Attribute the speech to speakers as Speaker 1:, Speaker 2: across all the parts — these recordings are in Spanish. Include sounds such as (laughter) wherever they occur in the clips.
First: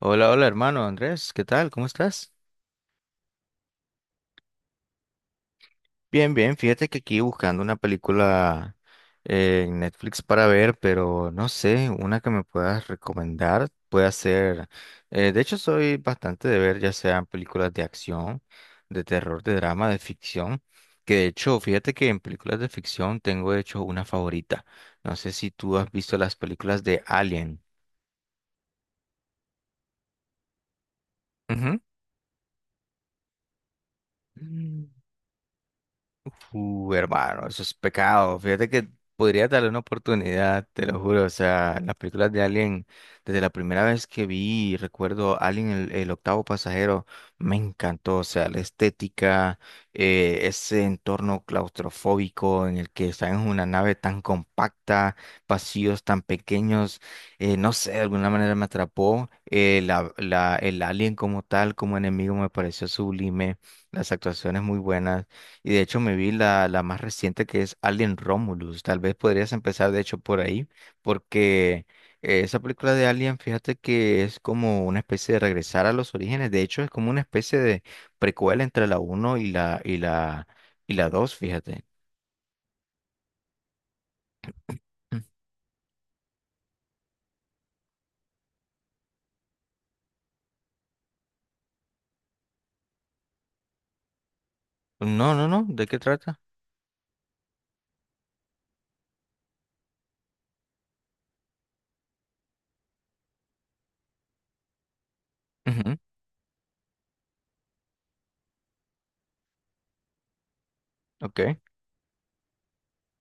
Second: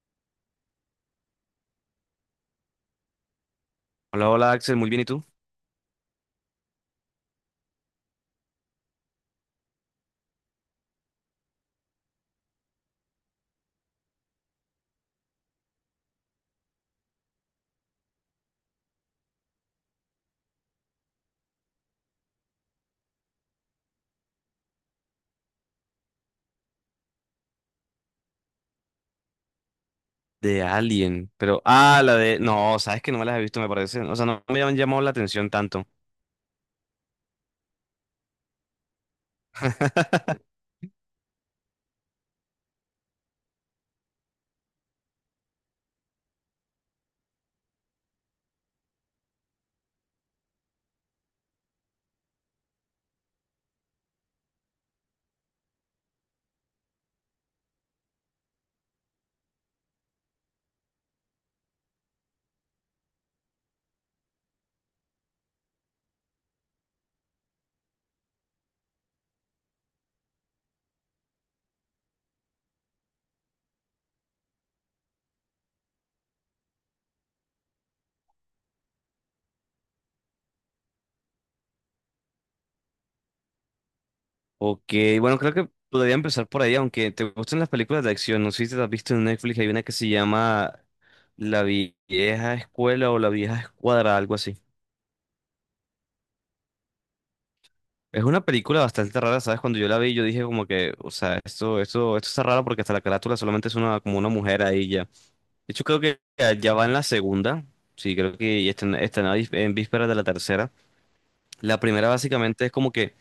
Speaker 1: Hola, hola hermano Andrés, ¿qué tal? ¿Cómo estás?
Speaker 2: Hola, hola Axel, muy bien, ¿y tú?
Speaker 1: Bien, bien, fíjate que aquí buscando una película en Netflix para ver, pero no sé, una que me puedas recomendar, puede ser, de hecho soy bastante de ver ya sean películas de acción, de terror, de drama, de ficción, que de hecho, fíjate que en películas de ficción tengo de hecho una favorita, no sé si tú has visto las películas de Alien.
Speaker 2: De Alien, pero...
Speaker 1: Ujú.
Speaker 2: Ah, la de... No, sabes que no me las he visto, me parece. O sea, no me han
Speaker 1: Mm.
Speaker 2: llamado la atención tanto.
Speaker 1: Hermano, eso es pecado. Fíjate que podría darle una
Speaker 2: (laughs)
Speaker 1: oportunidad, te lo juro. O sea, las películas de Alien, desde la primera vez que vi, recuerdo Alien, el octavo pasajero, me encantó. O sea, la estética, ese entorno claustrofóbico en el que están en una nave tan compacta, pasillos tan pequeños, no sé, de alguna manera me atrapó. El Alien como tal, como enemigo, me pareció sublime. Las actuaciones muy buenas. Y de hecho me vi la más reciente que es Alien Romulus. Tal vez podrías empezar de hecho por ahí, porque esa película de Alien, fíjate que es como una especie de regresar a los orígenes. De hecho es como una especie de precuela entre la uno y la y la dos fíjate.
Speaker 2: Ok,
Speaker 1: Mm.
Speaker 2: bueno, creo que podría empezar por ahí, aunque te gusten las películas de acción. No sé si te las has visto en Netflix, hay una que se llama La Vieja Escuela o La Vieja Escuadra, algo así.
Speaker 1: No, no, no, ¿de qué trata?
Speaker 2: Es una película bastante rara, ¿sabes? Cuando yo la vi, yo dije como que, o sea, esto está raro porque hasta la carátula solamente es una, como una mujer ahí ya. De hecho,
Speaker 1: Ujú.
Speaker 2: creo que ya va en la segunda. Sí, creo que ya está en, está en vísperas de la tercera.
Speaker 1: Ok.
Speaker 2: La primera básicamente es como que,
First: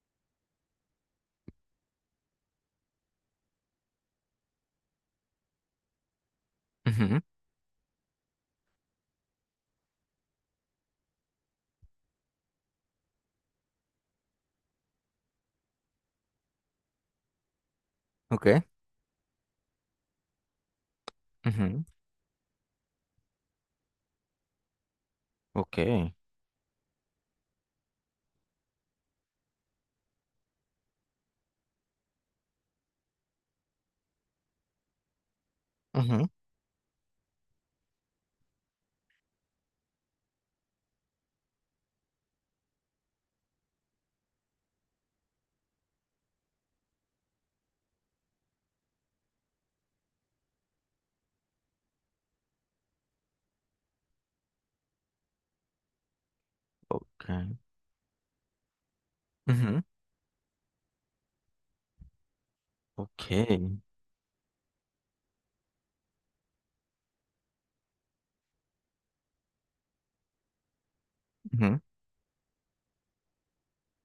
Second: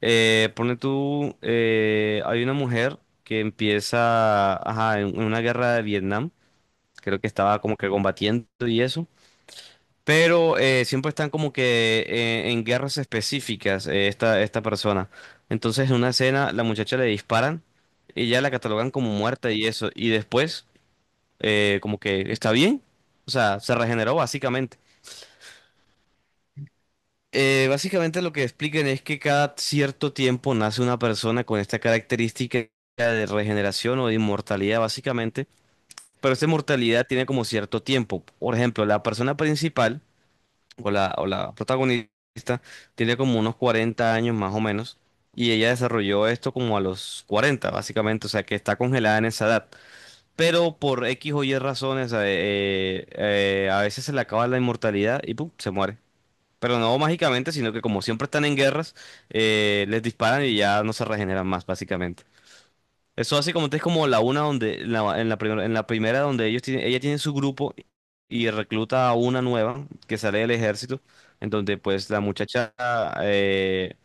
Speaker 2: pone tú, hay una mujer que empieza, ajá, en una guerra de Vietnam. Creo
Speaker 1: Ujú.
Speaker 2: que estaba como que combatiendo y eso. Pero siempre están como que en guerras específicas esta, esta persona. Entonces en una escena la muchacha le disparan y ya la
Speaker 1: Ok.
Speaker 2: catalogan como muerta y eso. Y después
Speaker 1: Ujú.
Speaker 2: como que está bien, o sea, se regeneró básicamente.
Speaker 1: Ok.
Speaker 2: Básicamente lo que explican es que cada cierto tiempo nace una persona con esta característica de regeneración o de inmortalidad básicamente,
Speaker 1: Ujú.
Speaker 2: pero esta inmortalidad tiene como cierto tiempo. Por ejemplo, la persona principal o la protagonista tiene como unos 40 años más o menos y ella desarrolló esto como a los 40 básicamente, o sea que está congelada en esa edad. Pero por X o Y razones, a veces se le acaba la inmortalidad y pum, se muere. Pero no
Speaker 1: Ok.
Speaker 2: mágicamente, sino que como siempre están en guerras,
Speaker 1: Ujú.
Speaker 2: les disparan y ya no se regeneran más, básicamente.
Speaker 1: Ok.
Speaker 2: Eso así como es como la una donde, en la, en la primera donde ellos tienen, ella tiene su grupo y recluta a una nueva que sale del ejército, en donde
Speaker 1: Ujú.
Speaker 2: pues la muchacha, eh,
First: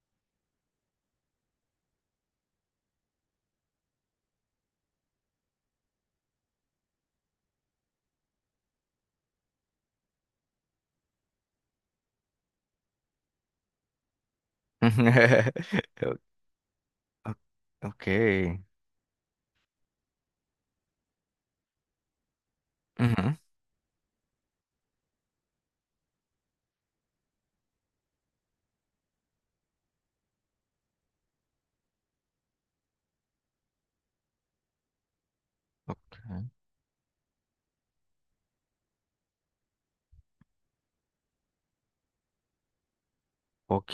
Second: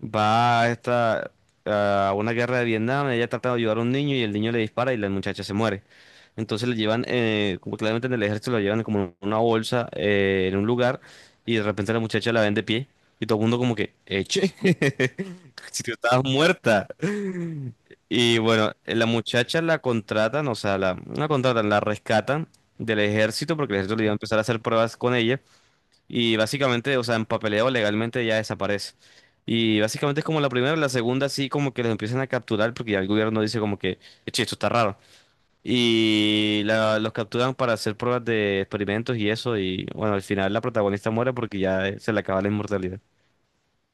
Speaker 2: Va a esta, a una guerra de Vietnam, ella trata de ayudar a un niño y el niño le dispara y la muchacha se muere. Entonces le llevan, como claramente en el ejército, la llevan como en una bolsa en un lugar y de repente la muchacha la ven de pie y todo el mundo como que, eche,
Speaker 1: (laughs)
Speaker 2: (laughs)
Speaker 1: Ujú.
Speaker 2: si tú estabas muerta.
Speaker 1: Ok. Ok.
Speaker 2: Y bueno, la muchacha la contratan, o sea, la, no la contratan, la rescatan del
Speaker 1: Ujú.
Speaker 2: ejército porque el ejército le iba a empezar a hacer pruebas con ella. Y básicamente, o sea, en papeleo legalmente ya desaparece. Y básicamente es como la primera, la segunda sí como que los empiezan a capturar porque ya el gobierno dice como que, "Eche, esto está raro.
Speaker 1: Ok.
Speaker 2: Y los capturan para hacer pruebas de experimentos y eso. Y bueno, al final la protagonista muere porque ya se le acaba la inmortalidad.
Speaker 1: Ok,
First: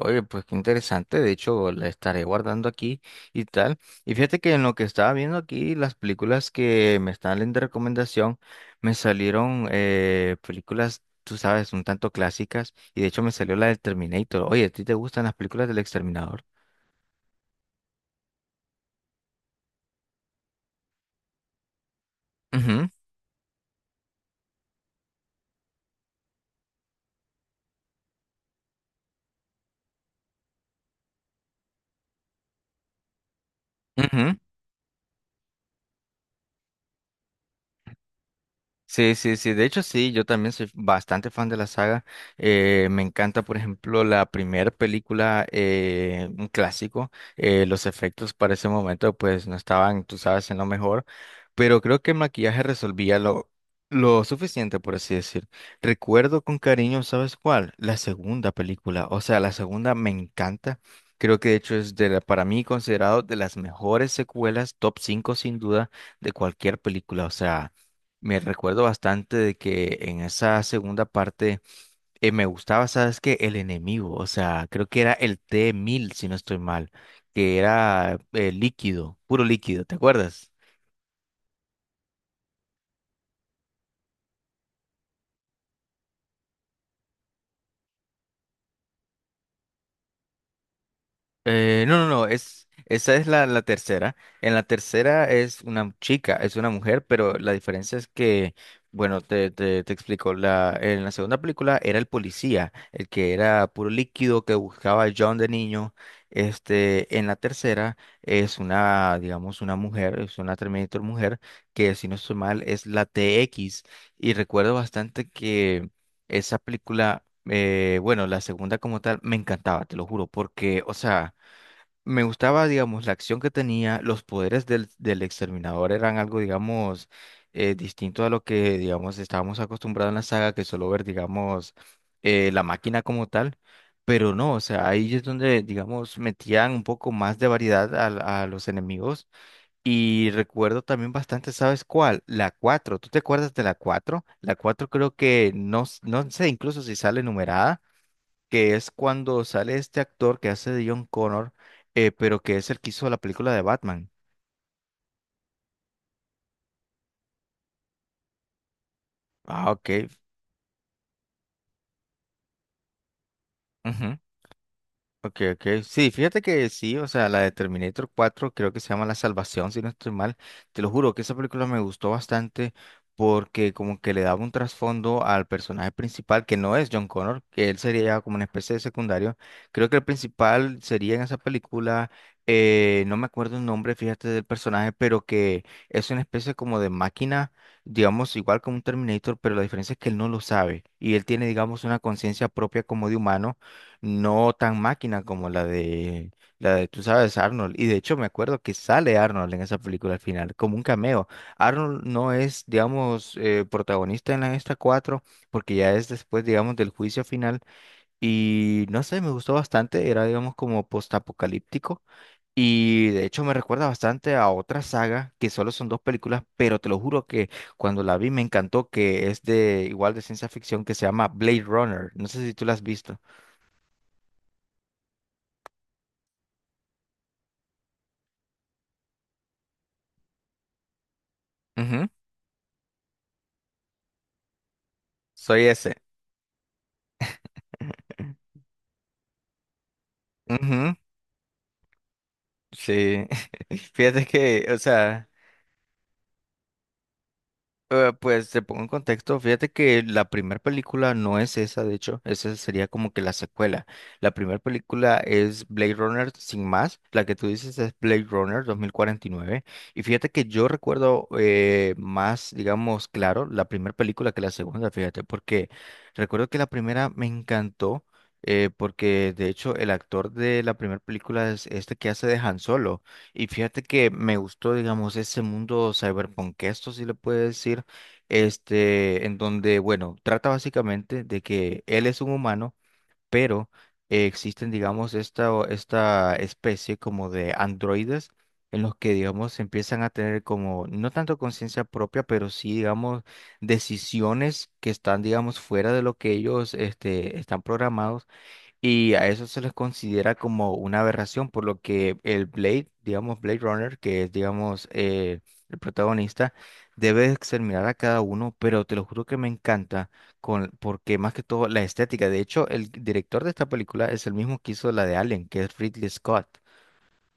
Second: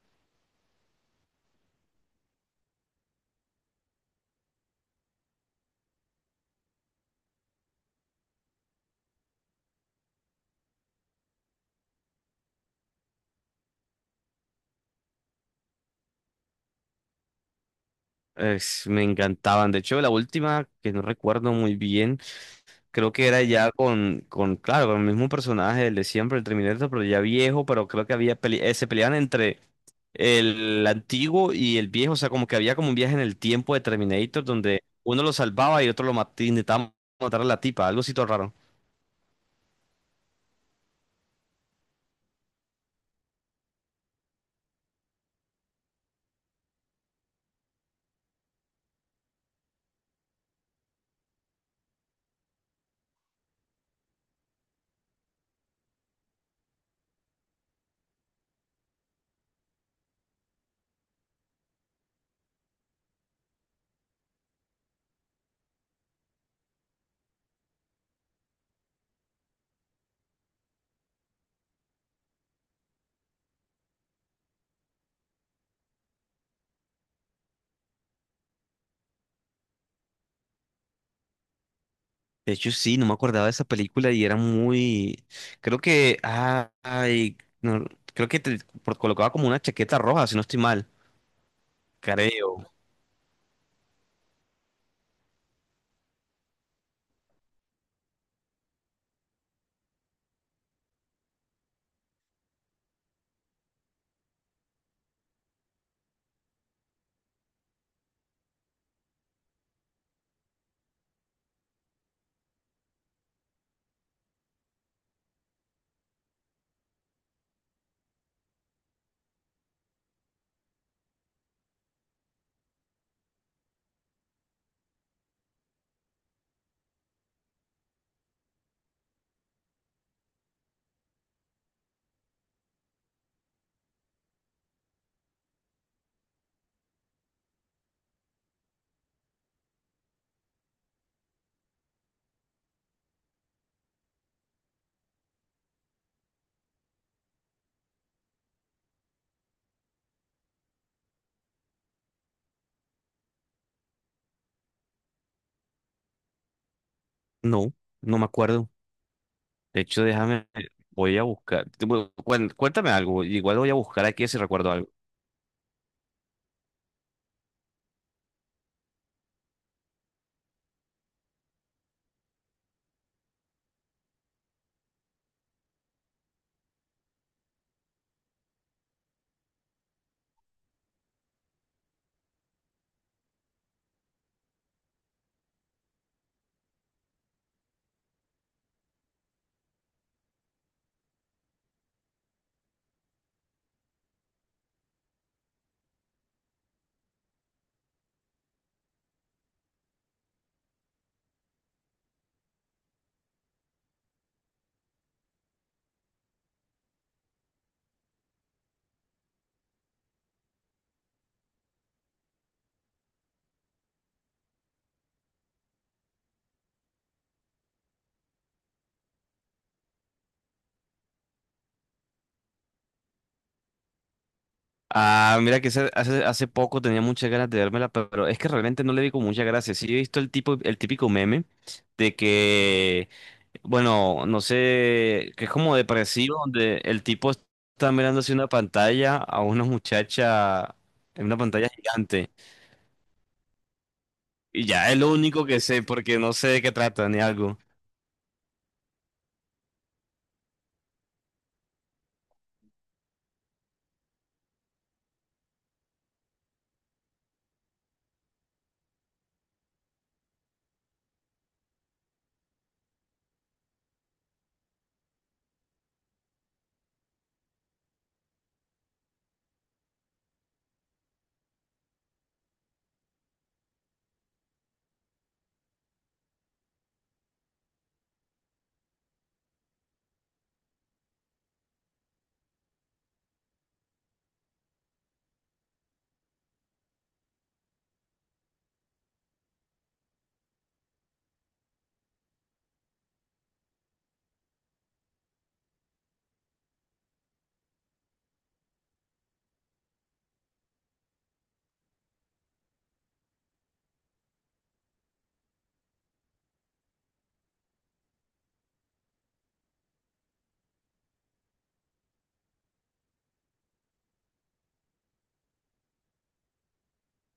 Speaker 1: oye, pues qué interesante. De hecho, la estaré guardando aquí y tal. Y fíjate que en lo que estaba viendo aquí, las películas que me están dando de recomendación, me salieron películas, tú sabes, un tanto clásicas. Y de hecho, me salió la del Terminator. Oye, ¿a ti te gustan las películas del Exterminador?
Speaker 2: Me encantaban. De hecho, la última, que no recuerdo muy bien.
Speaker 1: Ujú.
Speaker 2: Creo que era ya claro, con el mismo personaje, el de siempre, el Terminator, pero ya viejo, pero creo que había se peleaban entre el antiguo y el viejo, o sea, como que había como un viaje en el tiempo de
Speaker 1: Ujú.
Speaker 2: Terminator donde uno lo salvaba y otro lo mataba, intentaba matar a la tipa, algo así todo raro.
Speaker 1: Sí, sí, sí. De hecho, sí, yo también soy bastante fan de la saga. Me encanta, por ejemplo, la primera película, un clásico. Los efectos para ese momento, pues, no estaban, tú sabes, en lo mejor. Pero creo que el maquillaje resolvía lo suficiente, por así decir. Recuerdo con cariño, ¿sabes cuál? La segunda película. O sea, la segunda me encanta. Creo que de hecho es de la- para mí considerado de las mejores secuelas, top 5 sin duda, de cualquier película. O sea. Me recuerdo bastante de que en esa segunda parte me gustaba, ¿sabes qué? El enemigo, o sea, creo que era el t mil si no estoy mal, que era líquido, puro líquido, ¿te acuerdas?
Speaker 2: De hecho, sí, no me acordaba de esa película y era muy, creo que, ah, ay, no, creo que te colocaba como una chaqueta roja, si no estoy mal,
Speaker 1: No, no, no,
Speaker 2: creo,
Speaker 1: es, esa es la tercera. En la tercera es una chica, es una mujer, pero la diferencia es que, bueno, te explico, la, en la segunda película era el policía, el que era puro líquido que buscaba a John de niño. Este, en la tercera es una, digamos, una mujer, es una Terminator mujer, que si no estoy mal es la T X. Y recuerdo bastante que esa película… bueno, la segunda como tal me encantaba, te lo juro, porque, o sea, me gustaba, digamos, la acción que tenía, los poderes del exterminador eran algo, digamos, distinto a lo que, digamos, estábamos acostumbrados en la saga, que solo ver, digamos, la máquina como tal, pero no, o sea, ahí es donde, digamos, metían un poco más de variedad al- a, los enemigos y recuerdo también bastante, ¿sabes cuál? La cuatro, ¿tú te acuerdas de la cuatro? La 4 creo que, no, s- no sé incluso si sale numerada, que es cuando sale este actor que hace de John Connor, pero que es el que hizo la película de Batman.
Speaker 2: no, no me acuerdo.
Speaker 1: Ah,
Speaker 2: De
Speaker 1: ok.
Speaker 2: hecho, déjame, voy a buscar. Bueno, cuéntame algo, igual voy a buscar
Speaker 1: Ujú.
Speaker 2: aquí si recuerdo algo.
Speaker 1: Ok, ok. Sí, fíjate que sí, o sea, la de Terminator 4 creo que se llama La Salvación, si no estoy mal. Te lo juro que esa película me gustó bastante porque como que le daba un trasfondo al personaje principal, que no es John Connor, que él sería ya como una especie de secundario. Creo que el principal sería en esa película, no me acuerdo el nombre, fíjate, del personaje, pero que es una especie como de máquina, digamos, igual como un Terminator, pero la diferencia es que él no lo sabe y él tiene, digamos, una conciencia propia como de humano no tan máquina como la de tú sabes, Arnold. Y de hecho me acuerdo que sale Arnold en esa película al final, como un cameo. Arnold no es, digamos, protagonista en la esta 4 porque ya es después, digamos, del juicio final. Y no sé, me gustó bastante, era, digamos, como postapocalíptico. Y de hecho me recuerda bastante a otra saga que solo son dos películas, pero te lo juro que cuando la vi me encantó, que es de igual de ciencia ficción que se llama Blade Runner. No sé si tú la has visto.
Speaker 2: Ah, mira que hace, hace poco tenía muchas ganas de vérmela, pero es que realmente no le di con mucha gracia. Sí he visto el tipo, el típico meme de que, bueno, no sé, que es
Speaker 1: Soy
Speaker 2: como
Speaker 1: ese.
Speaker 2: depresivo, donde el tipo está mirando hacia una pantalla a una muchacha
Speaker 1: Ujú.
Speaker 2: en una pantalla gigante.
Speaker 1: Sí. (laughs) Fíjate que,
Speaker 2: Y
Speaker 1: o
Speaker 2: ya es lo
Speaker 1: sea.
Speaker 2: único que sé, porque no sé de qué trata ni algo.
Speaker 1: Pues te pongo en contexto, fíjate que la primera película no es esa, de hecho, esa sería como que la secuela. La primera película es Blade Runner sin más, la que tú dices es Blade Runner 2049. Y nueve. Y fíjate que yo recuerdo más, digamos, claro, la primera película que la segunda, fíjate, porque recuerdo que la primera me encantó, porque de hecho el actor de la primera película es este que hace de Han Solo. Y fíjate que me gustó, digamos, ese mundo cyberpunk, esto sí le puede decir, este, en donde, bueno, trata básicamente de que él es un humano, pero existen, digamos, esta, o- esta especie como de androides en los que, digamos, empiezan a tener como, no tanto conciencia propia, pero sí, digamos, decisiones que están, digamos, fuera de lo que ellos, este, están programados y a eso se les considera como una aberración, por lo que el Blade, digamos Blade Runner, que es, digamos, el protagonista, debe exterminar a cada uno, pero te lo juro que me encanta, con, porque más que todo la estética, de hecho, el director de esta película es el mismo que hizo la de Alien, que es Ridley Scott,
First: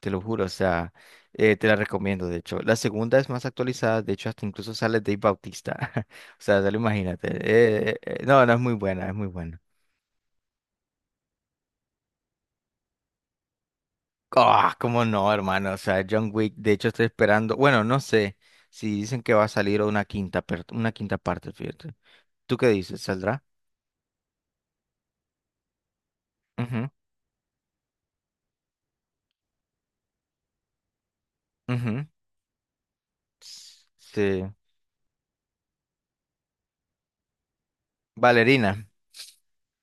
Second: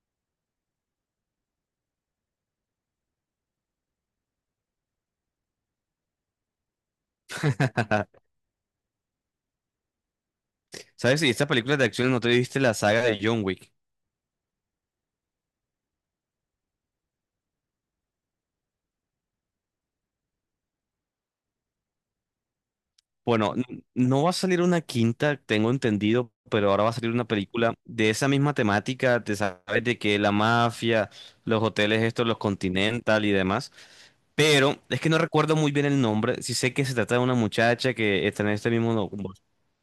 Speaker 1: te lo juro, o sea, te la recomiendo, de hecho. La segunda es más actualizada, de hecho, hasta incluso sale Dave Bautista, (laughs) o sea, te lo imagínate.
Speaker 2: (laughs)
Speaker 1: No, no es muy buena, es muy buena.
Speaker 2: ¿Sabes? Y esta película de acción, ¿no te viste la saga de John Wick?
Speaker 1: Ah, cómo no, hermano. O sea, John Wick, de hecho estoy esperando. Bueno, no sé si dicen que va a salir una quinta, per- una quinta parte, fíjate. ¿Tú qué dices? ¿Saldrá?
Speaker 2: Bueno, no va a salir una quinta, tengo entendido, pero ahora
Speaker 1: Ujú.
Speaker 2: va a salir una película de esa misma temática, te sabes de que la mafia, los hoteles
Speaker 1: Ujú.
Speaker 2: estos, los Continental y demás,
Speaker 1: S- Sí.
Speaker 2: pero es que no recuerdo muy bien el nombre, sí sé que se trata de una muchacha que está en este
Speaker 1: Valerina.
Speaker 2: mismo, no,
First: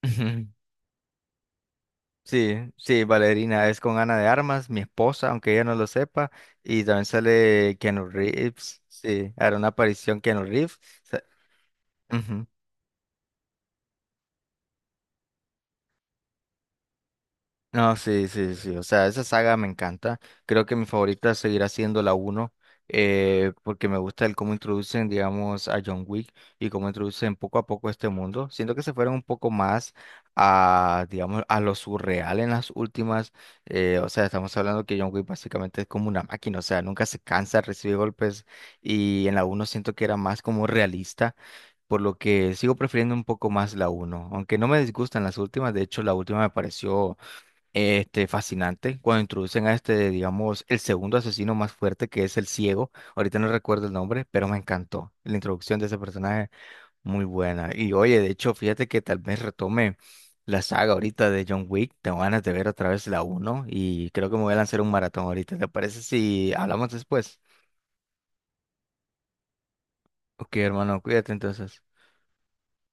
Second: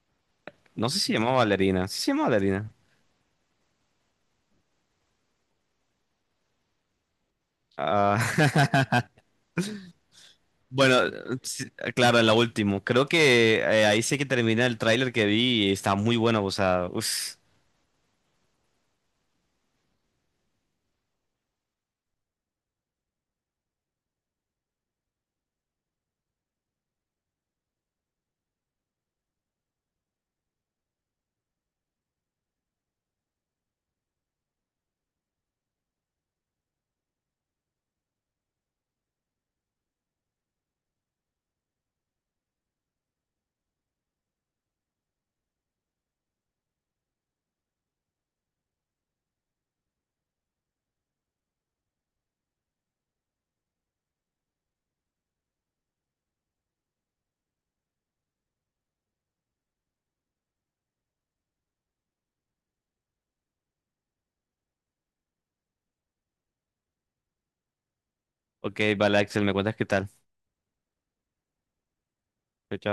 Speaker 1: Ujú. (laughs)
Speaker 2: no sé si se llama Valerina, sí se llama
Speaker 1: Sí,
Speaker 2: Valerina.
Speaker 1: sí, Valerina es con Ana de Armas, mi esposa, aunque ella no lo sepa. Y también sale Keanu Reeves.
Speaker 2: Ah, (laughs)
Speaker 1: Sí, hará una aparición Keanu Reeves.
Speaker 2: Bueno, sí, claro, en la última. Creo que ahí sí que termina el tráiler que vi y está muy bueno, o sea, uf.
Speaker 1: No, sí, sí, sí. O sea, esa saga me encanta. Creo que mi favorita seguirá siendo la uno, porque me gusta el cómo introducen, digamos, a John Wick y cómo introducen poco a poco este mundo. Siento que se fueron un poco más a, digamos, a lo surreal en las últimas. O sea, estamos hablando que John Wick básicamente es como una máquina, o sea, nunca se cansa, recibe golpes y en la uno siento que era más como realista. Por lo que sigo prefiriendo un poco más la uno, aunque no me disgustan las últimas, de hecho la última me pareció este, fascinante, cuando introducen a este, digamos, el segundo asesino más fuerte, que es el ciego. Ahorita no recuerdo el nombre, pero me encantó. La introducción de ese personaje, muy buena. Y oye, de hecho, fíjate que tal vez retome la saga ahorita de John Wick. Tengo ganas de ver otra vez la uno y creo que me voy a lanzar un maratón ahorita. ¿Te parece si hablamos después?
Speaker 2: Ok, vale, Axel, ¿me cuentas qué tal?
Speaker 1: Ok, hermano, cuídate entonces.
Speaker 2: Chao. Chao.